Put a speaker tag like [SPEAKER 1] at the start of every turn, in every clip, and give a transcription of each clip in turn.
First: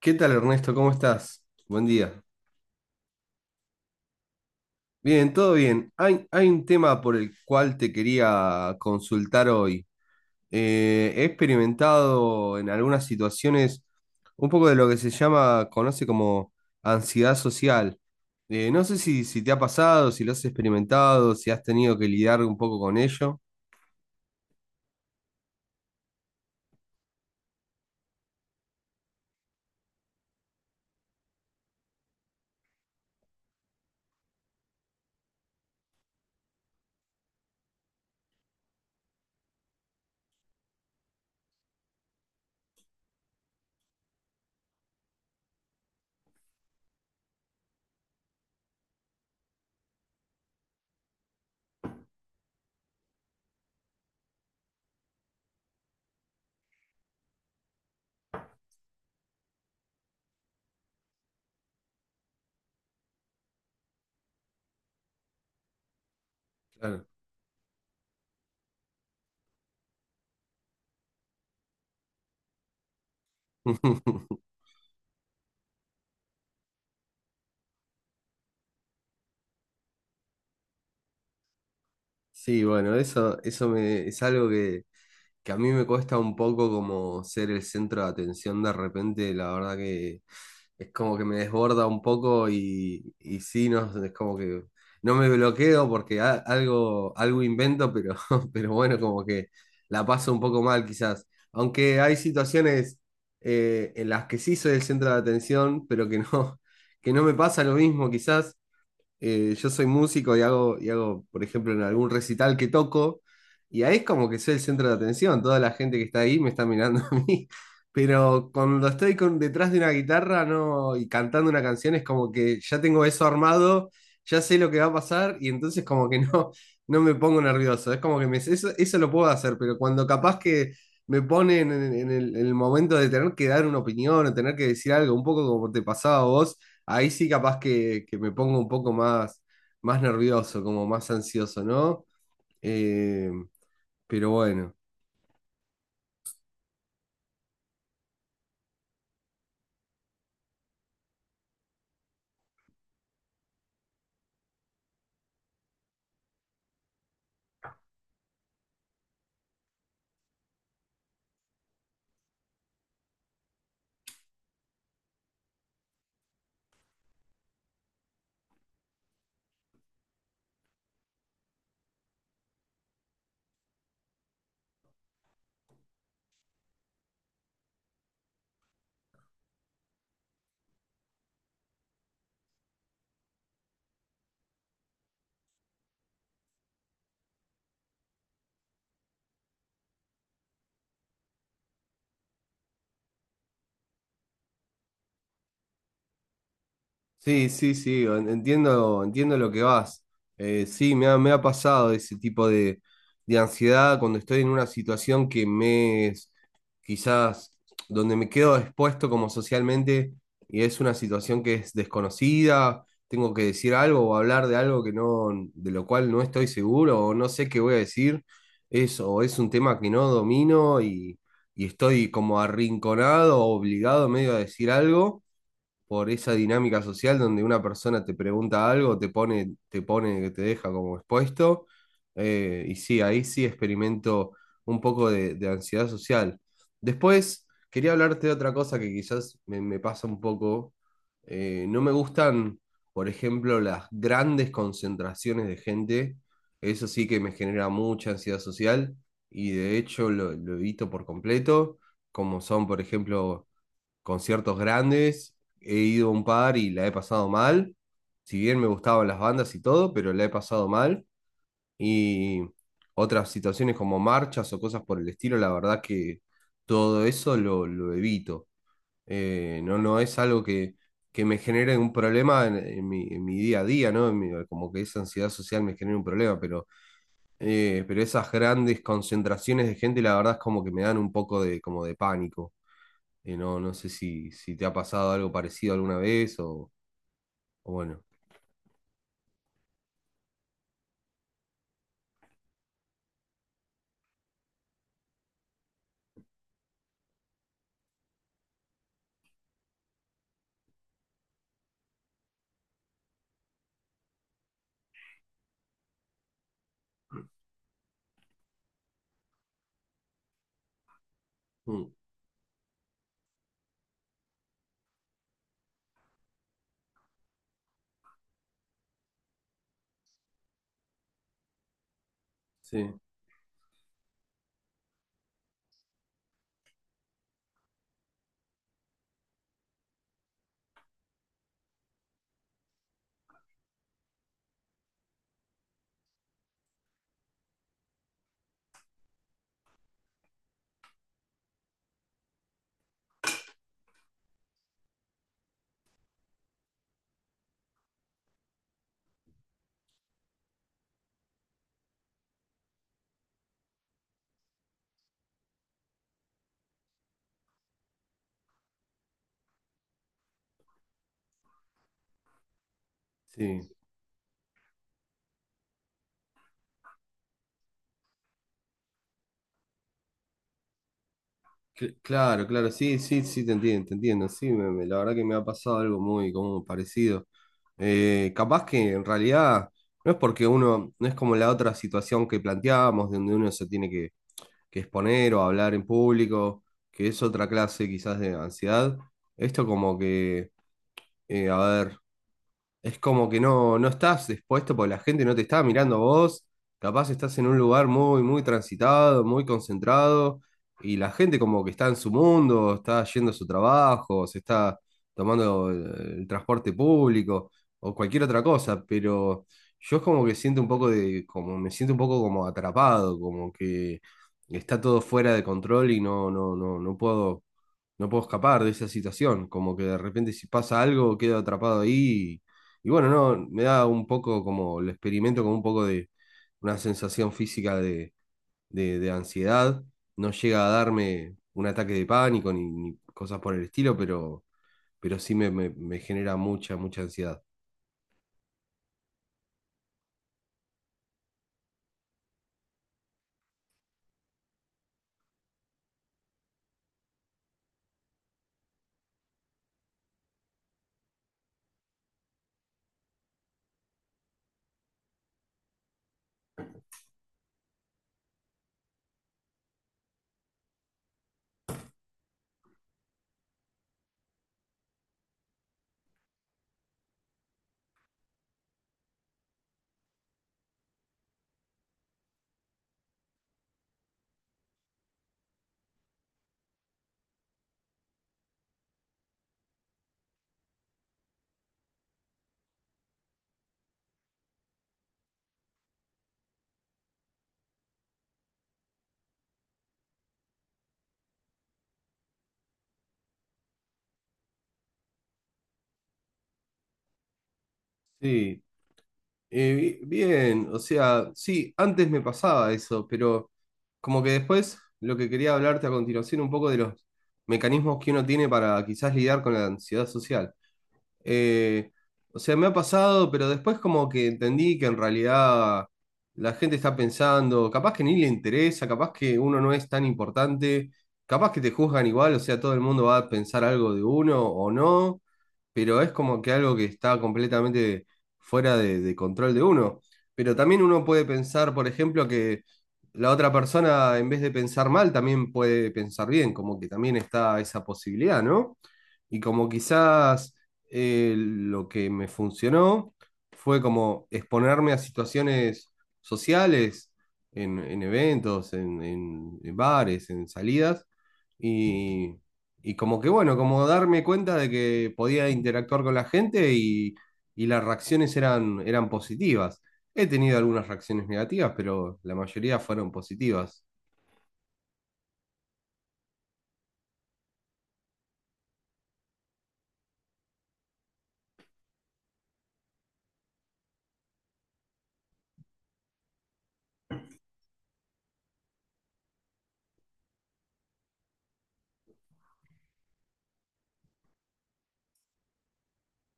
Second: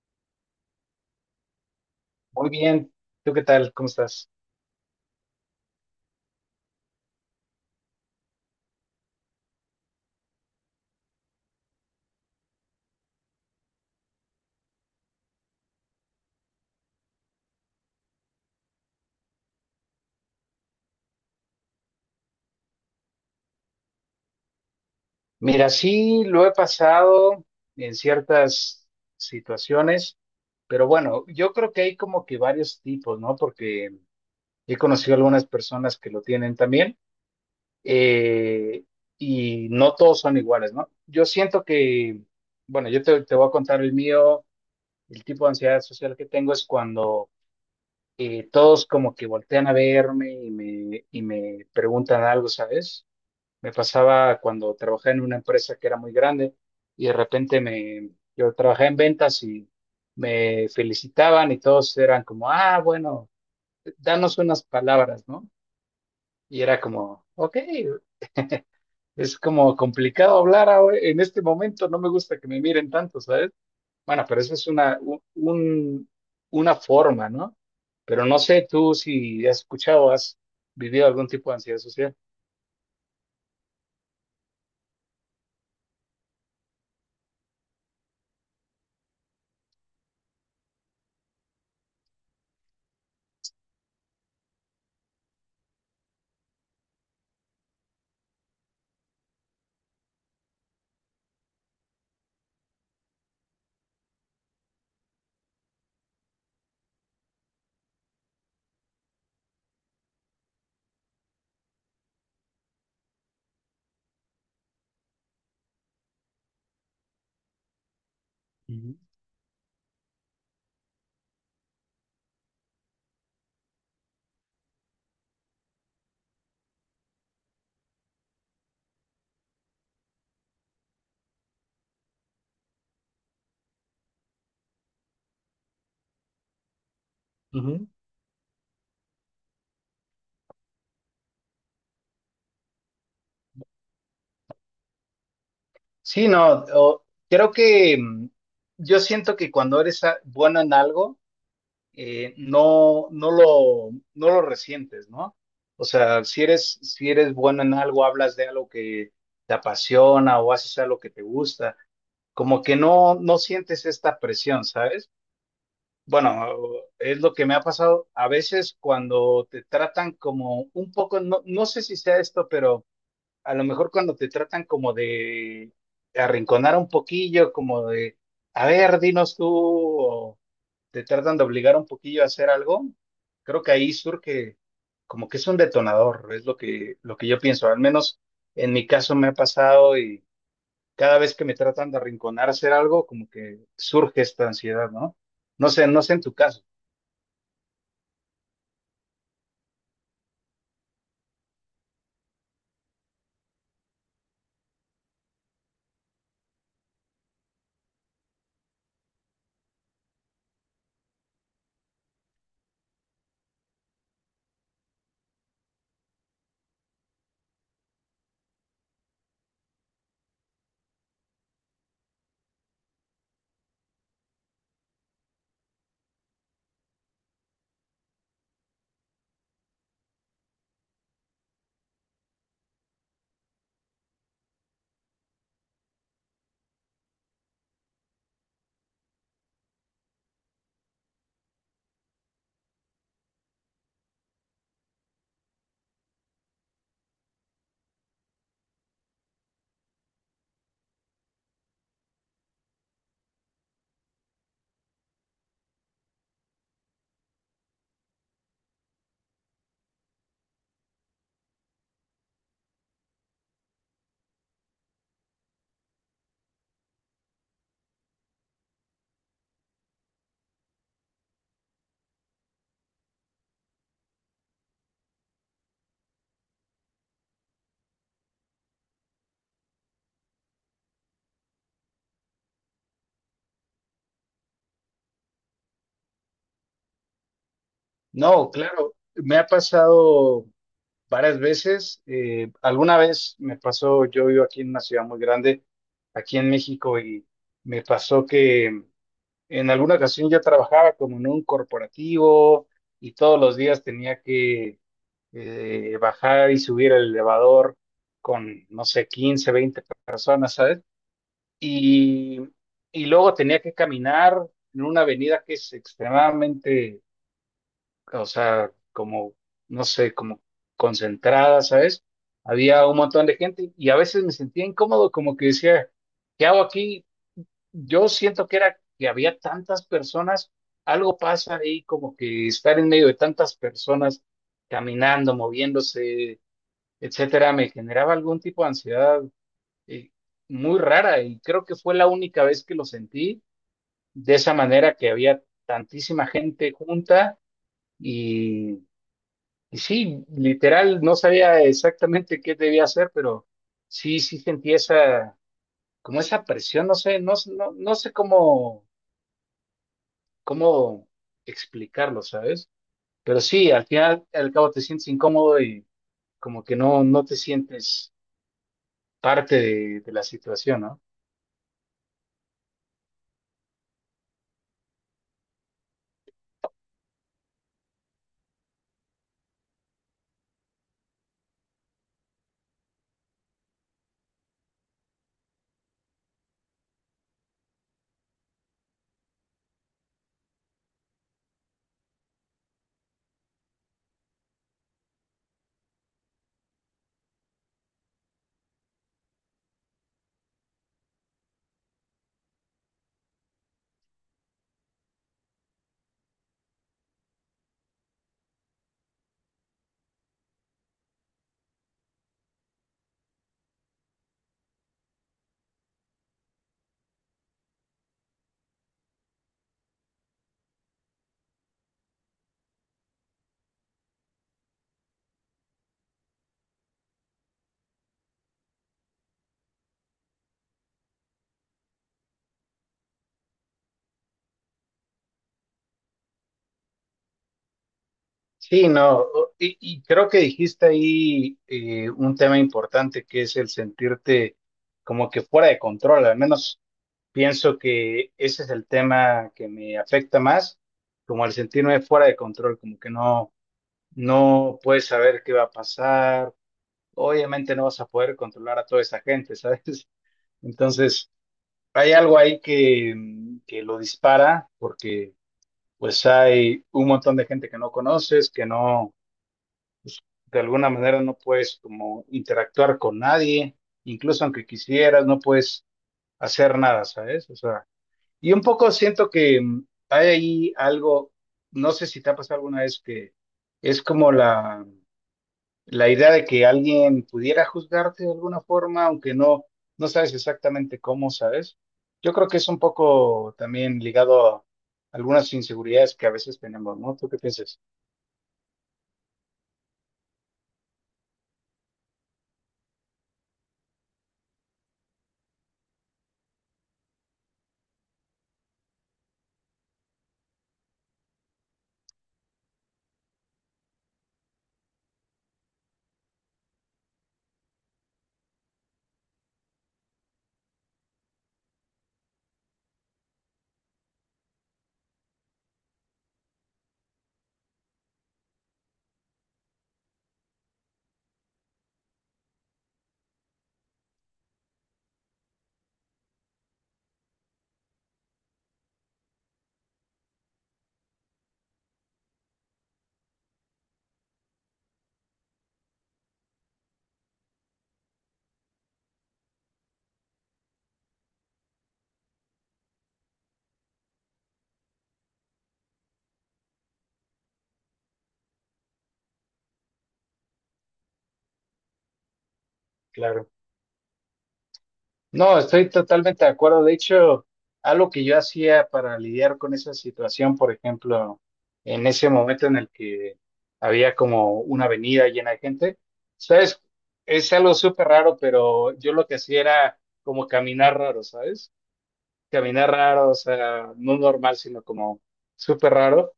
[SPEAKER 1] ¿Qué tal, Ernesto? ¿Cómo estás? Buen día.
[SPEAKER 2] Muy bien, ¿tú qué tal? ¿Cómo estás?
[SPEAKER 1] Bien, todo bien. Hay un tema por el cual te quería consultar hoy. He experimentado en algunas situaciones un poco de lo que se llama, conoce como ansiedad social. No sé si te ha pasado, si lo has experimentado, si has tenido que lidiar un poco con ello.
[SPEAKER 2] Mira, sí, lo he pasado en ciertas situaciones, pero bueno, yo creo que hay como que varios tipos, ¿no? Porque he conocido algunas personas que lo tienen también, eh, y no todos son iguales, ¿no? Yo siento que, bueno, yo te voy a contar el mío, el tipo de ansiedad social que tengo es cuando todos como que voltean a verme y me preguntan algo, ¿sabes? Me pasaba cuando trabajé en una empresa que era muy grande y de repente yo trabajé en ventas y me felicitaban y todos eran como, ah, bueno, danos unas palabras, ¿no? Y era
[SPEAKER 1] Claro.
[SPEAKER 2] como, ok, es como complicado en este momento, no me gusta que me miren tanto, ¿sabes? Bueno, pero eso es una forma, ¿no? Pero no sé tú si has escuchado, has vivido algún tipo de ansiedad social.
[SPEAKER 1] Sí, bueno, es algo que a mí me cuesta un poco como ser el centro de atención de repente, la verdad que es como que me desborda un poco y sí, no, es como que no me bloqueo porque algo, algo invento, pero, pero bueno, como que la paso un poco mal quizás. Aunque hay situaciones en las que sí soy el centro de atención, pero que no, que no me pasa lo mismo quizás. Yo soy músico y hago, por ejemplo, en algún recital que toco, y ahí es como que soy el centro de atención, toda la gente que está ahí me está mirando a mí, pero cuando estoy con, detrás de una guitarra no, y cantando una canción es como que ya tengo eso armado, ya sé lo que va a pasar y entonces como que no, no me pongo nervioso, es como que me, eso lo puedo hacer, pero cuando capaz que me ponen en el momento de tener que dar una opinión o tener que decir algo, un poco como te pasaba a vos, ahí sí capaz
[SPEAKER 2] Ujú.
[SPEAKER 1] que me pongo un poco más, más nervioso, como más ansioso, ¿no? Eh, pero bueno.
[SPEAKER 2] Sí, no, o- creo que yo siento que cuando bueno en algo, no lo resientes, ¿no? O sea, si eres bueno en algo, hablas de algo que te apasiona o haces algo que te gusta, como que no sientes esta presión, ¿sabes? Bueno, es lo que me ha pasado a veces cuando te tratan como un poco, no sé si sea esto, pero a lo mejor cuando te tratan como de arrinconar un poquillo, como de, a ver, dinos tú, o te tratan de obligar un poquillo a hacer algo, creo que ahí surge como que es un detonador, es lo que yo pienso, al menos en mi caso me ha pasado y cada vez que me tratan de arrinconar a hacer algo, como que surge esta ansiedad, ¿no? No sé, no sé en tu caso.
[SPEAKER 1] Sí, sí, sí, entiendo, entiendo lo que vas. Sí, me ha pasado ese tipo de ansiedad cuando estoy en una situación que me es quizás donde me quedo expuesto como socialmente y es una situación que es desconocida, tengo que decir algo o hablar de algo que no, de lo cual no estoy seguro o no sé qué voy a decir. Es, o es un tema que no domino y estoy como arrinconado, obligado medio a decir algo por esa dinámica social donde una persona te pregunta algo, te pone, que te deja como expuesto. Y sí, ahí sí experimento un poco de ansiedad social. Después, quería hablarte de otra cosa que quizás me, me pasa un poco. No me gustan, por ejemplo, las grandes concentraciones de gente. Eso sí que me genera mucha ansiedad social y de hecho lo evito por completo, como son, por ejemplo, conciertos grandes, he ido a un par y la he pasado mal. Si bien me gustaban las bandas y todo, pero la he pasado mal. Y otras situaciones como marchas o cosas por el estilo, la verdad que todo eso lo evito. No, no es algo que me genere un problema en mi día a día, ¿no? Como que esa ansiedad social me genera un problema, pero esas grandes concentraciones de gente, la verdad es como que me dan un poco de, como de pánico. No, no sé si te ha pasado algo parecido alguna vez o bueno.
[SPEAKER 2] No, claro, me ha pasado varias veces. Alguna vez me pasó, yo vivo aquí en una ciudad muy grande, aquí en México, y me pasó que en alguna ocasión yo trabajaba como en un corporativo y todos los días tenía que bajar y subir el elevador con, no sé, 15, 20 personas, ¿sabes?
[SPEAKER 1] Mm,
[SPEAKER 2] Y, y luego tenía que caminar en una avenida que es extremadamente o sea, como, no sé, como concentrada, ¿sabes? Había
[SPEAKER 1] sí,
[SPEAKER 2] un montón de gente y a veces me sentía incómodo, como que decía, ¿qué hago aquí? Yo siento que era que había tantas personas, algo pasa ahí, como que estar en medio de tantas personas caminando, moviéndose, etcétera, me generaba algún tipo de ansiedad eh, muy rara y creo que fue la única vez que lo sentí de esa manera que había tantísima gente junta. Y y sí, literal, no sabía exactamente qué debía hacer, pero sí, sí sentí esa, como esa presión, no sé, no sé cómo, cómo explicarlo, ¿sabes? Pero
[SPEAKER 1] sí.
[SPEAKER 2] sí, al final, al cabo te sientes incómodo y como que no te sientes parte de la situación, ¿no?
[SPEAKER 1] Claro, claro, sí, sí, sí, te entiendo, te entiendo. Sí, la verdad que me ha pasado algo muy como parecido. Capaz que en realidad no es porque uno, no es como la otra situación que planteábamos, donde uno se tiene que exponer o hablar en público, que es otra clase quizás de ansiedad. Esto como que, a ver. Es como que no, no estás expuesto porque la gente no te está mirando a vos. Capaz estás en un lugar muy, muy transitado, muy concentrado, y la gente como que está en su mundo, está yendo a su trabajo, se está tomando el transporte público o cualquier otra cosa, pero yo es como que siento un poco de, como me siento un poco como atrapado, como que está todo fuera de control y no, no, no, no puedo, no puedo escapar de esa situación. Como que de repente si pasa algo, quedo atrapado ahí y bueno, no, me da un poco como, lo experimento como un poco de una sensación física de ansiedad. No llega a darme un ataque de pánico ni, ni cosas por el estilo, pero sí me genera mucha, mucha ansiedad.
[SPEAKER 2] Sí, no, o- y creo que dijiste ahí un tema importante que es el sentirte como que fuera de control, al menos. Pienso que ese es el tema que me afecta más, como al sentirme fuera de control, como que no puedes saber qué va a pasar. Obviamente no vas a poder controlar a toda esa gente, ¿sabes? Entonces, hay algo ahí que, que lo dispara porque pues hay un montón de gente que no conoces, que no, de alguna manera no puedes como interactuar con nadie, incluso aunque quisieras, no puedes hacer nada, ¿sabes? O sea, y un poco siento que hay ahí algo, no sé si te ha pasado alguna vez que es como la idea de que alguien pudiera juzgarte de alguna forma, aunque no sabes exactamente cómo, ¿sabes? Yo creo que es un poco también ligado a algunas inseguridades que a veces tenemos, ¿no? ¿Tú qué piensas?
[SPEAKER 1] Sí. Bien, o sea, sí, antes me pasaba eso, pero como que después lo que quería hablarte a continuación un poco de los mecanismos que uno tiene para quizás lidiar con la ansiedad social. Eh, o sea, me ha pasado, pero después como que entendí que en realidad la gente está pensando, capaz que ni le interesa, capaz que uno no es tan importante, capaz que te juzgan igual, o sea, todo el mundo va a pensar algo de uno o no, pero es como que algo que está completamente fuera de control de uno. Pero también uno puede pensar, por ejemplo, que la otra persona, en vez de pensar mal, también puede pensar bien, como que también está esa posibilidad, ¿no? Y como quizás lo que me funcionó fue como exponerme a situaciones sociales, en eventos, en bares, en salidas, y como que bueno, como darme cuenta de que podía interactuar con la gente y las reacciones eran, eran positivas. He tenido algunas reacciones negativas, pero la mayoría fueron
[SPEAKER 2] Claro.
[SPEAKER 1] positivas.
[SPEAKER 2] No, estoy totalmente de acuerdo. De hecho, algo que yo hacía para lidiar con esa situación, por ejemplo, en ese momento en el que había como una avenida llena de gente, ¿sabes? Es algo súper raro, pero yo lo que hacía era como caminar raro, ¿sabes? Caminar raro, o sea, no normal, sino como súper raro.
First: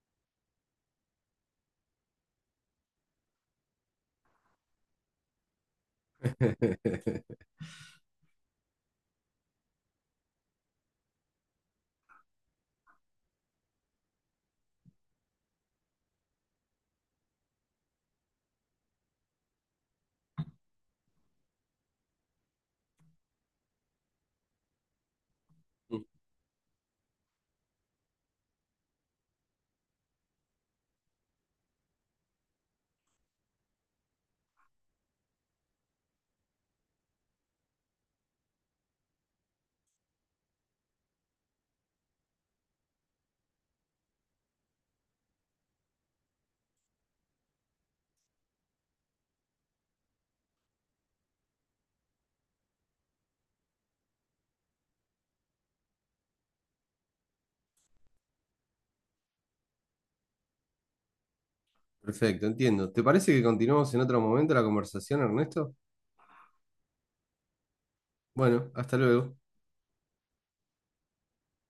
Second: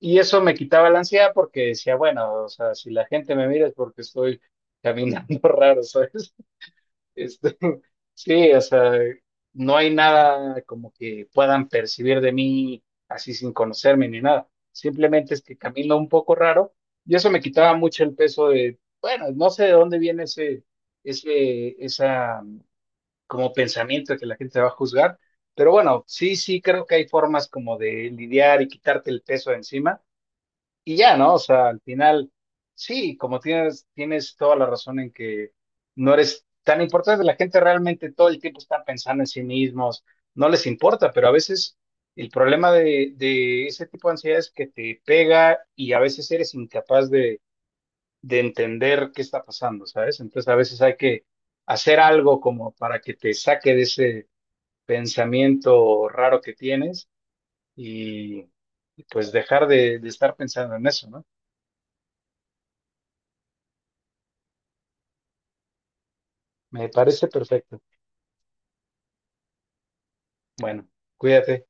[SPEAKER 2] Y eso me quitaba la ansiedad porque decía, bueno, o sea, si la gente me mira es porque estoy caminando raro, ¿sabes? Este, sí, o sea, no hay nada como que puedan percibir de mí así sin conocerme ni nada. Simplemente es que camino un poco raro y eso me quitaba mucho el peso de, bueno, no sé de dónde viene esa como pensamiento de que la gente te va a juzgar, pero bueno, sí, sí creo que hay formas como de lidiar y quitarte el peso de encima y ya, ¿no? O sea, al final, sí, como tienes toda la razón en que no eres tan importante, la gente realmente todo el tiempo está pensando en sí mismos, no les importa, pero a veces el problema de ese tipo de ansiedad es que te pega y a veces eres incapaz de entender qué está pasando, ¿sabes? Entonces a veces hay que hacer algo como para que te saque de ese pensamiento raro que tienes y y pues dejar de estar pensando en eso, ¿no?
[SPEAKER 1] Perfecto, entiendo. ¿Te parece que continuamos en otro momento la conversación, Ernesto?
[SPEAKER 2] Me parece perfecto.
[SPEAKER 1] Bueno, hasta luego.
[SPEAKER 2] Bueno, cuídate.